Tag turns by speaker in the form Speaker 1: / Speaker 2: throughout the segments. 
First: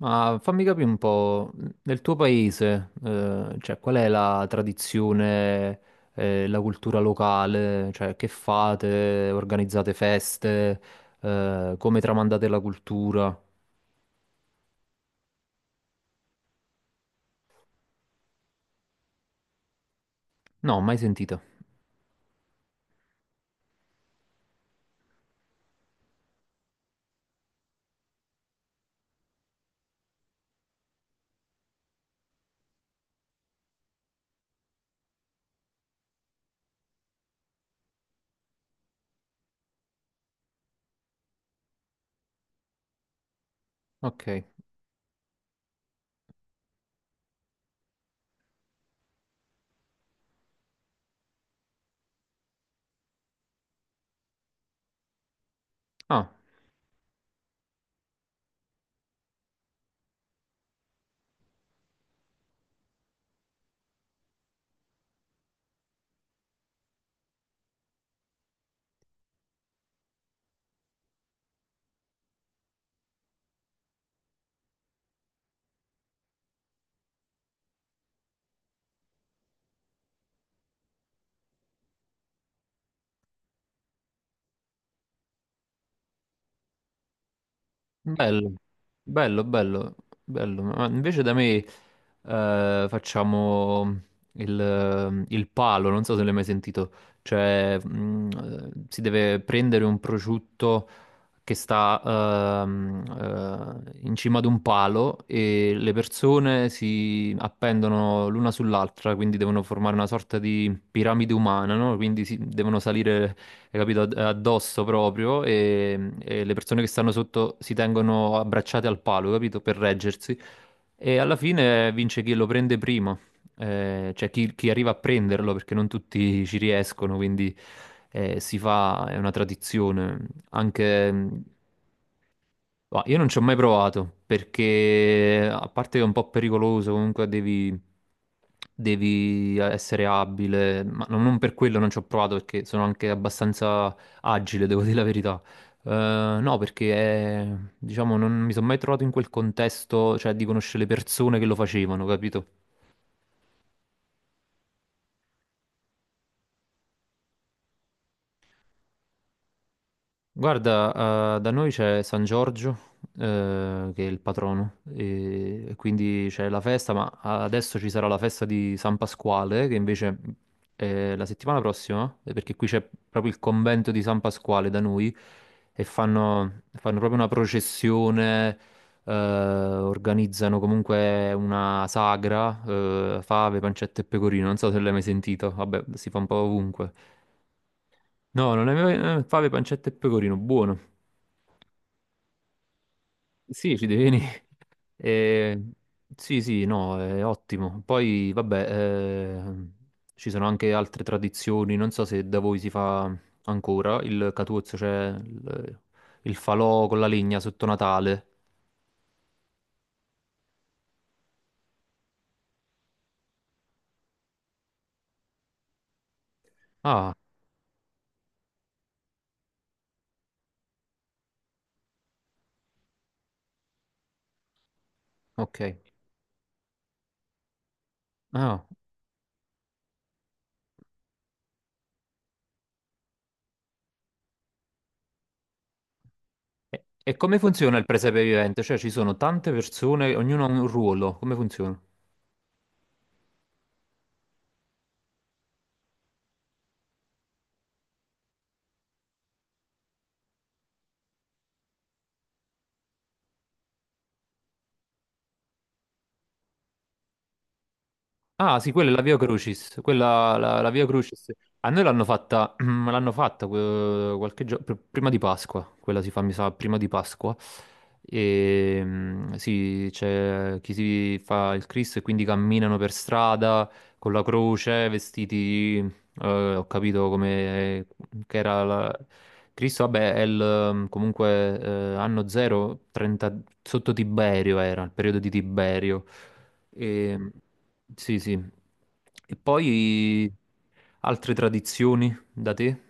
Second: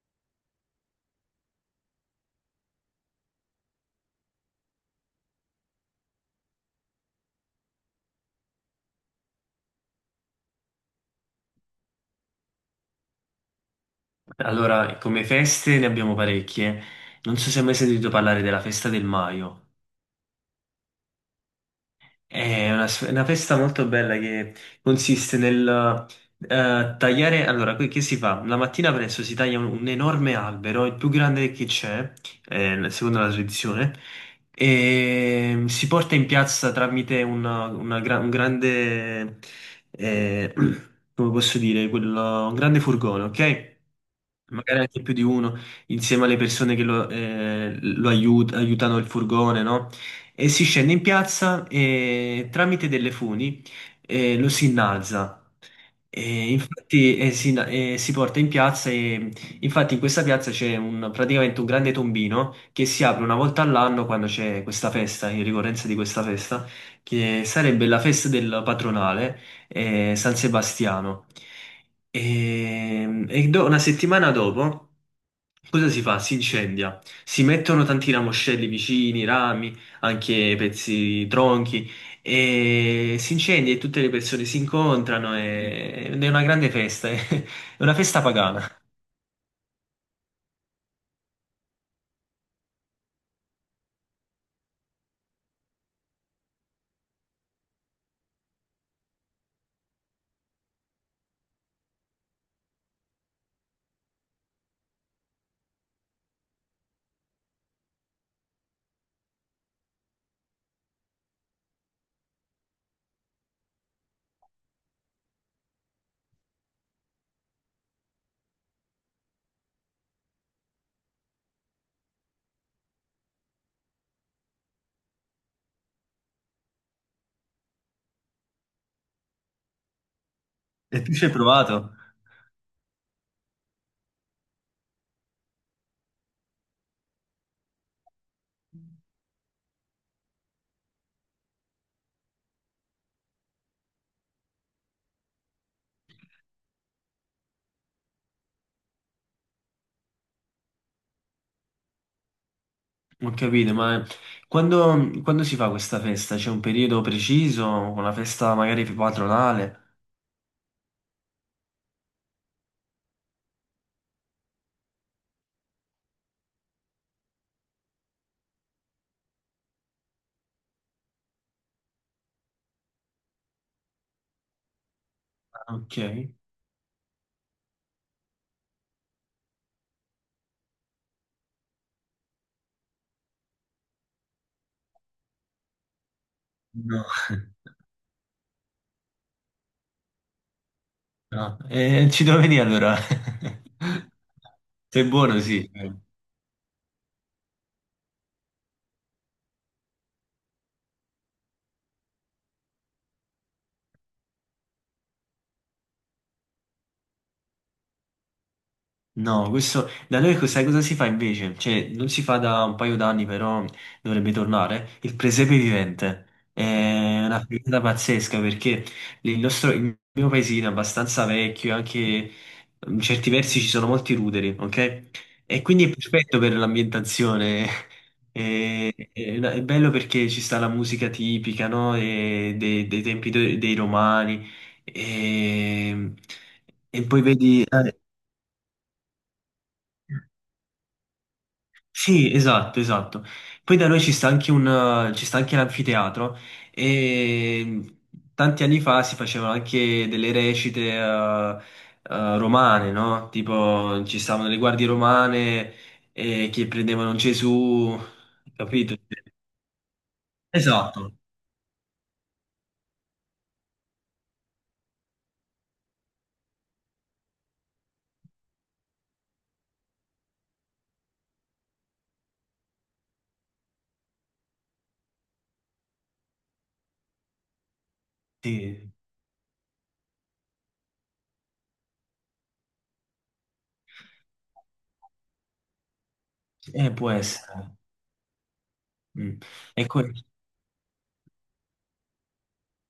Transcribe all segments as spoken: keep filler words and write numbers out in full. Speaker 1: Ma fammi capire un po', nel tuo paese, eh, cioè, qual è la tradizione, eh, la cultura locale? Cioè, che fate? Organizzate feste? Eh, come tramandate la cultura?
Speaker 2: Allora, come feste ne abbiamo parecchie. Non so se hai mai sentito parlare della festa del Maio.
Speaker 1: No, mai sentita.
Speaker 2: È una, s- una festa molto bella che consiste nel eh, tagliare. Allora, que- che si fa? La mattina presto si taglia un, un enorme albero, il più grande che c'è, eh, secondo la tradizione, e si porta in piazza tramite una- una gra- un grande, eh, come posso dire, quello- un grande furgone, ok?
Speaker 1: Ok.
Speaker 2: Magari anche più di uno, insieme alle persone che lo, eh, lo aiut- aiutano il furgone, no? E si scende in piazza e tramite delle funi eh, lo si innalza.
Speaker 1: Ah,
Speaker 2: E infatti eh, si, eh, si porta in piazza e infatti in questa piazza c'è un- praticamente un grande tombino che si apre una volta all'anno quando c'è questa festa, in ricorrenza di questa festa, che sarebbe la festa del patronale eh, San Sebastiano. E, e do- una settimana dopo, cosa si fa? Si incendia. Si mettono tanti ramoscelli vicini, rami anche pezzi tronchi e si incendia e tutte le persone si incontrano e- ed è una grande festa, è una festa
Speaker 1: bello,
Speaker 2: pagana.
Speaker 1: bello, bello, bello. Ma invece da me, eh, facciamo il, il palo, non so se l'hai mai sentito. Cioè, mm, eh, si deve prendere un prosciutto che sta ehm, eh, in cima ad un palo e le persone si appendono l'una sull'altra, quindi devono formare una sorta di piramide umana, no? Quindi si- devono salire, hai capito, ad- addosso proprio e, e le persone che stanno sotto si tengono abbracciate al palo, capito, per reggersi. E alla fine vince chi lo prende prima, eh, cioè chi, chi arriva a prenderlo, perché non tutti ci riescono, quindi eh, si fa, è una tradizione,
Speaker 2: E tu ci hai
Speaker 1: anche...
Speaker 2: provato?
Speaker 1: Ma io non ci ho mai provato perché, a parte che è un po' pericoloso, comunque devi, devi essere abile, ma non non per quello non ci ho provato perché sono anche abbastanza agile, devo dire la verità. Eh, no, perché eh, diciamo non mi sono mai trovato in quel contesto, cioè di conoscere le persone che lo facevano, capito?
Speaker 2: Ho capito, ma quando, quando si fa questa festa? C'è un periodo preciso? Una festa magari patronale?
Speaker 1: Guarda, eh, da noi c'è San Giorgio, eh, che è il patrono, e, e quindi c'è la festa, ma adesso ci sarà la festa di San Pasquale, che invece è la settimana prossima, eh, perché qui c'è proprio il convento di San Pasquale da noi,
Speaker 2: Ah,
Speaker 1: e
Speaker 2: ok.
Speaker 1: fanno, fanno proprio una processione, eh, organizzano comunque una sagra, eh, fave, pancetta e pecorino, non so se l'hai mai sentito, vabbè, si fa un po' ovunque.
Speaker 2: No,
Speaker 1: No, non è mai... eh, fave, pancetta e pecorino, buono.
Speaker 2: no. Eh, ci devo venire allora.
Speaker 1: Sì, ci devi venire.
Speaker 2: Sei buono,
Speaker 1: Eh,
Speaker 2: sì.
Speaker 1: sì, sì, no, è ottimo. Poi, vabbè, eh, ci sono anche altre tradizioni. Non so se da voi si fa ancora il Catuzzo, cioè il, il falò con la legna sotto Natale.
Speaker 2: No, questo da noi co- sai cosa si fa invece? Cioè, non si fa da un paio d'anni, però dovrebbe tornare. Il presepe vivente
Speaker 1: Ah,
Speaker 2: è una figata pazzesca perché il nostro, il mio paesino è abbastanza vecchio, anche in certi versi ci sono molti ruderi, ok?
Speaker 1: ok.
Speaker 2: E quindi è perfetto per l'ambientazione.
Speaker 1: Ah.
Speaker 2: È, è una- è bello perché ci sta la musica tipica, no? E dei, dei tempi de- dei romani. E,
Speaker 1: E,
Speaker 2: e
Speaker 1: e
Speaker 2: poi
Speaker 1: come
Speaker 2: vedi.
Speaker 1: funziona il
Speaker 2: eh,
Speaker 1: presepe vivente? Cioè, ci sono tante persone, ognuno ha un ruolo. Come funziona?
Speaker 2: Sì, esatto, esatto. Poi da noi ci sta anche un, ci sta anche l'anfiteatro e tanti anni fa si facevano anche delle recite eh, eh, romane, no? Tipo ci stavano le guardie romane eh, che prendevano Gesù,
Speaker 1: Ah, sì, quella è
Speaker 2: capito?
Speaker 1: la Via Crucis. Quella, la, la Via
Speaker 2: Esatto.
Speaker 1: Crucis. A noi l'hanno fatta, l'hanno fatta eh, qualche giorno, prima di Pasqua. Quella si fa, mi sa, prima di Pasqua. E, mm, sì, c'è chi si fa il Cristo e quindi camminano per strada con la croce, vestiti, eh, ho capito come che era
Speaker 2: Sì,
Speaker 1: la... Cristo, vabbè, è il, comunque eh, anno zero, trenta, sotto Tiberio era, il periodo di Tiberio.
Speaker 2: eh, può
Speaker 1: E,
Speaker 2: essere.
Speaker 1: sì, sì. E
Speaker 2: Mm. Ecco.
Speaker 1: poi altre tradizioni da te?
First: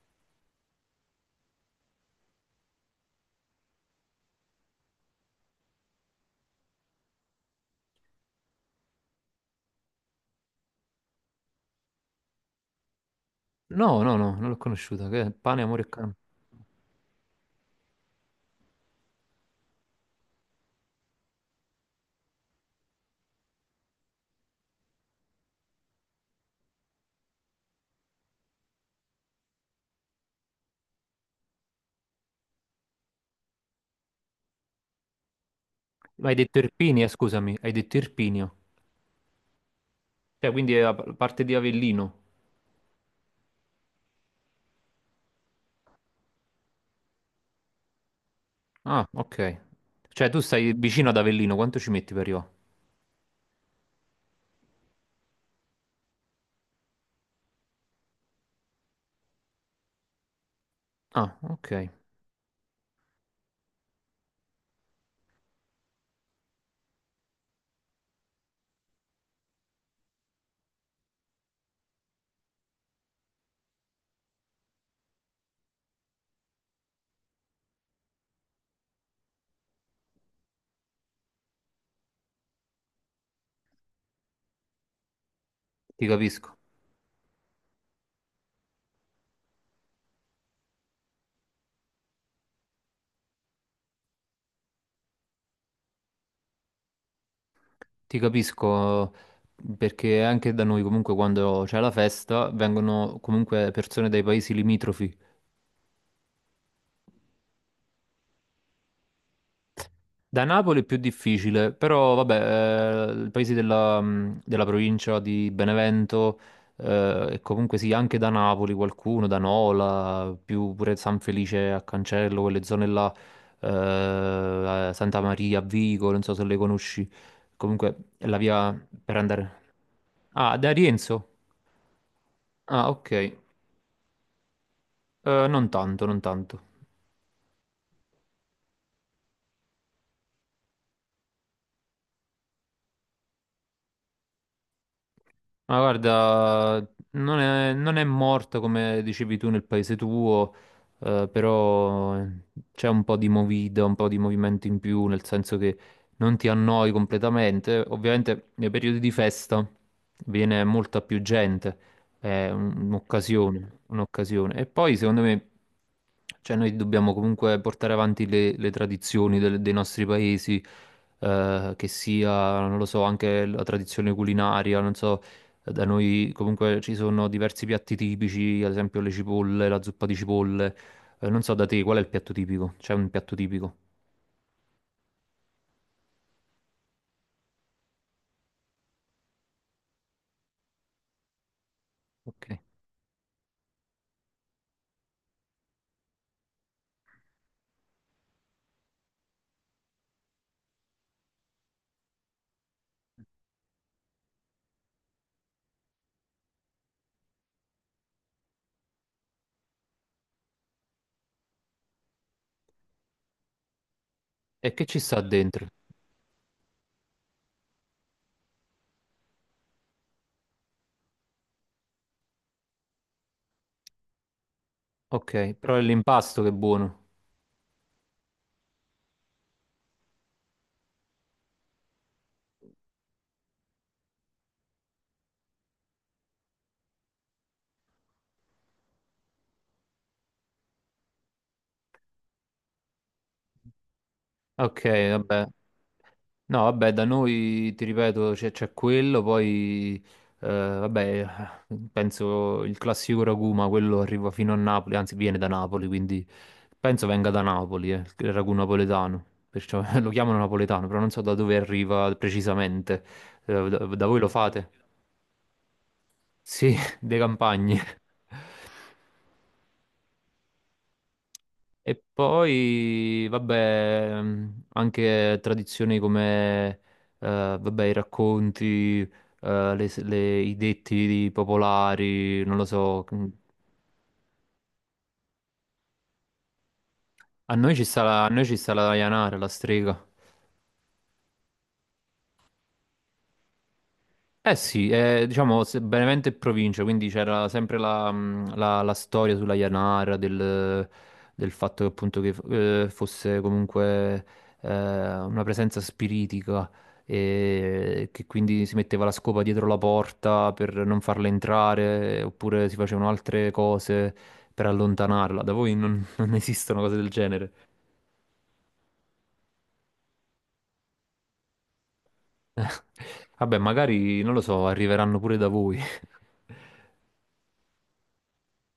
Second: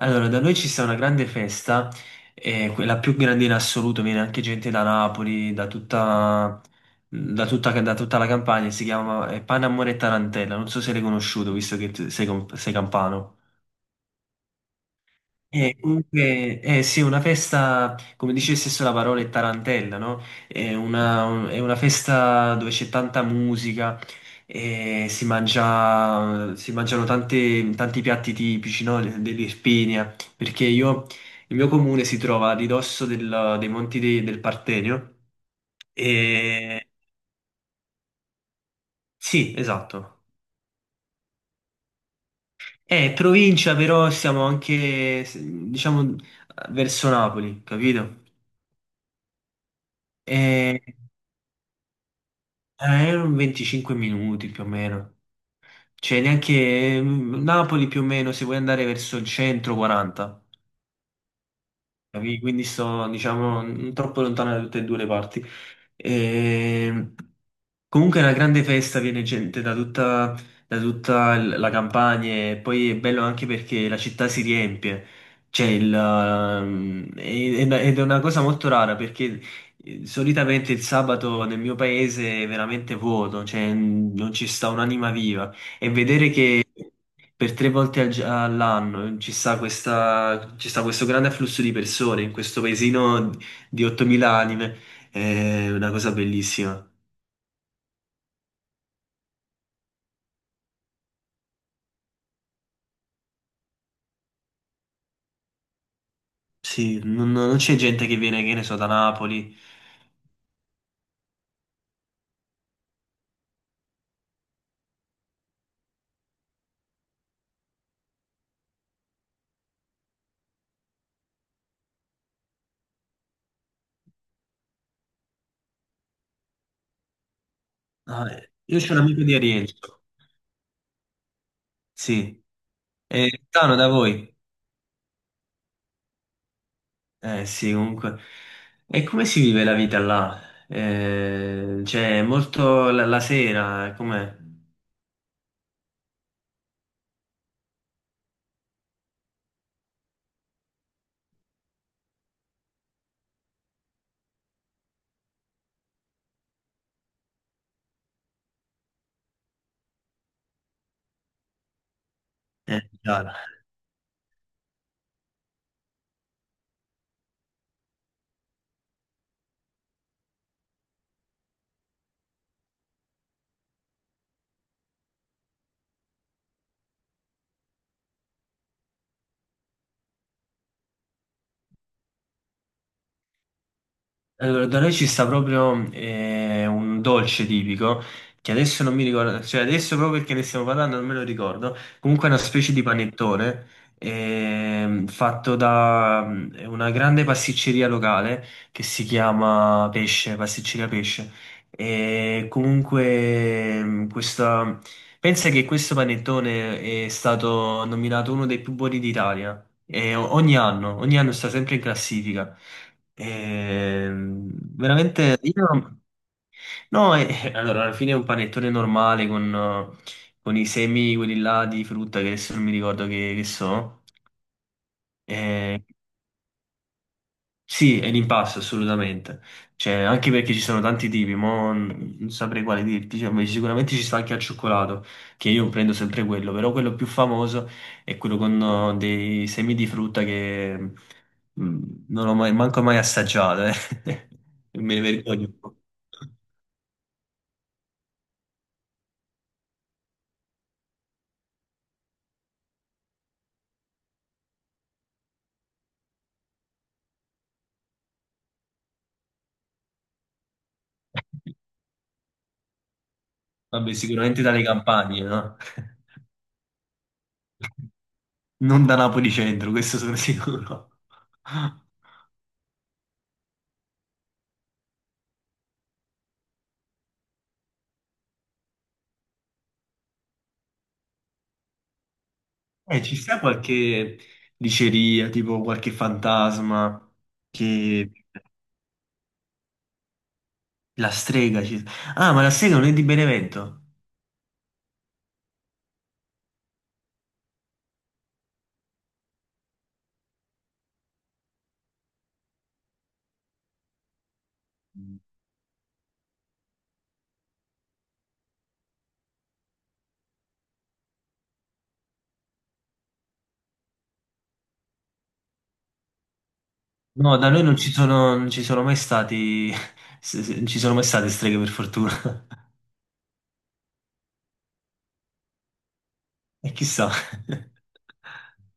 Speaker 2: Allora, da noi ci sta una grande festa, eh, que- la più grande in assoluto, viene anche gente da Napoli, da tutta, da tutta, da tutta la Campania, si chiama eh, Pane, Amore e Tarantella, non so se l'hai conosciuto, visto che t- sei, com- sei campano.
Speaker 1: No, no, no, non l'ho conosciuta. Che è pane,
Speaker 2: Eh,
Speaker 1: amore e canto.
Speaker 2: comunque, eh, sì, una festa, come dice stesso la parola, è tarantella, no? È una, un- è una festa dove c'è tanta musica, eh, si mangia, si mangiano tante- tanti piatti tipici, no? Dell'Irpinia, perché io, il mio comune si trova a ridosso del- dei Monti de- del Partenio.
Speaker 1: Ma hai detto
Speaker 2: e...
Speaker 1: Irpinia, scusami, hai detto Irpinio.
Speaker 2: sì, esatto.
Speaker 1: Cioè, quindi è la pa- parte di Avellino.
Speaker 2: È provincia, però siamo anche, diciamo, verso Napoli, capito?
Speaker 1: Ah, ok. Cioè, tu stai
Speaker 2: Eh,
Speaker 1: vicino ad Avellino, quanto ci metti per arrivare?
Speaker 2: Eh, erano venticinque minuti più o meno. Cioè, neanche mm, Napoli più o meno, se vuoi andare verso il centro, quaranta.
Speaker 1: Ah, ok,
Speaker 2: Capi? Quindi sto, diciamo, non troppo lontano da tutte e due le parti. E... Comunque è una grande festa, viene gente da tutta, da tutta l- la campagna e poi è bello anche perché la città si riempie. C'è il, ehm, e- ed ed è una cosa molto rara perché eh, solitamente il sabato nel mio paese è veramente vuoto, cioè mm, non ci sta un'anima viva. E
Speaker 1: ti
Speaker 2: vedere
Speaker 1: capisco.
Speaker 2: che per tre volte al gi- all'anno ci sta questa- ci sta questo grande afflusso di persone in questo paesino di ottomila anime, è una cosa bellissima.
Speaker 1: Ti capisco perché anche da noi comunque quando c'è la festa vengono comunque persone dai paesi limitrofi.
Speaker 2: Sì, non, non c'è gente che viene, che ne so, da Napoli.
Speaker 1: Da Napoli è più difficile, però vabbè, eh, i paesi della, mh, della provincia di Benevento eh, e comunque sì, anche da Napoli qualcuno, da Nola, più pure San Felice a Cancello, quelle zone là, eh, Santa Maria a Vico, non so se le conosci, comunque è
Speaker 2: Ah,
Speaker 1: la
Speaker 2: eh, io
Speaker 1: via
Speaker 2: c'ho un
Speaker 1: per
Speaker 2: amico di
Speaker 1: andare...
Speaker 2: Arienzo,
Speaker 1: Ah, da Rienzo?
Speaker 2: sì,
Speaker 1: Ah, ok,
Speaker 2: è
Speaker 1: eh,
Speaker 2: lontano da voi.
Speaker 1: non tanto, non tanto.
Speaker 2: Eh sì, comunque. E come si vive la vita là? Eh, cioè, molto la, la sera, com'è?
Speaker 1: Ma guarda, non è, non è morto come dicevi tu nel paese tuo, eh, però eh, c'è un po' di movida, un po' di movimento in più, nel senso che non ti annoi completamente. Ovviamente nei periodi di festa viene molta più gente, è un-
Speaker 2: Eh, già.
Speaker 1: un'occasione, un'occasione. E poi secondo me, cioè noi dobbiamo comunque portare avanti le, le tradizioni del- dei nostri paesi, eh, che sia, non lo so, anche la tradizione culinaria, non so, da noi comunque ci sono diversi piatti tipici, ad esempio le cipolle, la zuppa di cipolle. Eh, non so da te qual è il piatto tipico? C'è un piatto tipico?
Speaker 2: Allora, da noi ci sta proprio eh, un dolce tipico che adesso non mi ricordo, cioè adesso proprio perché ne stiamo parlando non me lo ricordo. Comunque è una
Speaker 1: Ok.
Speaker 2: specie di panettone ehm, fatto da mm, una grande pasticceria locale che si chiama Pesce, Pasticceria Pesce. E comunque mm, questa... pensa che questo panettone è stato nominato uno dei più buoni d'Italia. E o- ogni anno, ogni anno sta sempre in classifica. Ehm,
Speaker 1: E che ci sta
Speaker 2: veramente,
Speaker 1: dentro?
Speaker 2: io. No, eh, allora, alla fine è un panettone normale con, eh, con i semi, quelli là di frutta che adesso non mi ricordo che, che so.
Speaker 1: Ok, però è l'impasto che è buono.
Speaker 2: Sì, è l'impasse assolutamente. Cioè, anche perché ci sono tanti tipi, mo n- non saprei quale dirti. Cioè, beh, sicuramente ci sta anche al cioccolato, che io prendo sempre quello, però quello più famoso è quello con eh, dei semi di frutta che mm, non ho mai, manco mai assaggiato, eh. E
Speaker 1: Ok,
Speaker 2: me ne
Speaker 1: vabbè.
Speaker 2: vergogno un po'.
Speaker 1: No, vabbè, da noi ti ripeto, c'è c'è quello, poi eh, vabbè, penso il classico ragù, ma quello arriva fino a Napoli, anzi viene da Napoli, quindi penso venga da Napoli, eh, il ragù napoletano, perciò lo chiamano napoletano, però non so da dove arriva precisamente. Eh, da,
Speaker 2: Vabbè,
Speaker 1: da voi lo
Speaker 2: sicuramente dalle
Speaker 1: fate?
Speaker 2: campagne, no?
Speaker 1: Sì, dei campagne.
Speaker 2: Non da Napoli centro, questo sono sicuro.
Speaker 1: E poi, vabbè, mh, anche tradizioni come, eh, vabbè, i racconti, eh, le, le- i detti popolari, non lo
Speaker 2: Eh,
Speaker 1: so.
Speaker 2: ci sta qualche diceria, tipo qualche fantasma
Speaker 1: A noi ci sta
Speaker 2: che.
Speaker 1: la, a noi ci sta la Dayanara, la strega.
Speaker 2: La strega ci. Ah, ma la strega non è di Benevento?
Speaker 1: Eh sì, eh, diciamo se- Benevento e provincia, quindi c'era sempre la, mh, la- la storia sulla Janara del, del fatto che appunto che eh, fosse comunque eh, una presenza spiritica e che quindi si metteva la scopa dietro la porta per non farla entrare oppure si facevano altre cose per allontanarla. Da voi non, non esistono cose del
Speaker 2: No, da
Speaker 1: genere.
Speaker 2: noi non ci sono, non ci sono mai stati. se- se- Non ci sono mai state streghe per fortuna.
Speaker 1: Vabbè, magari non lo so, arriveranno pure da voi.
Speaker 2: E chissà.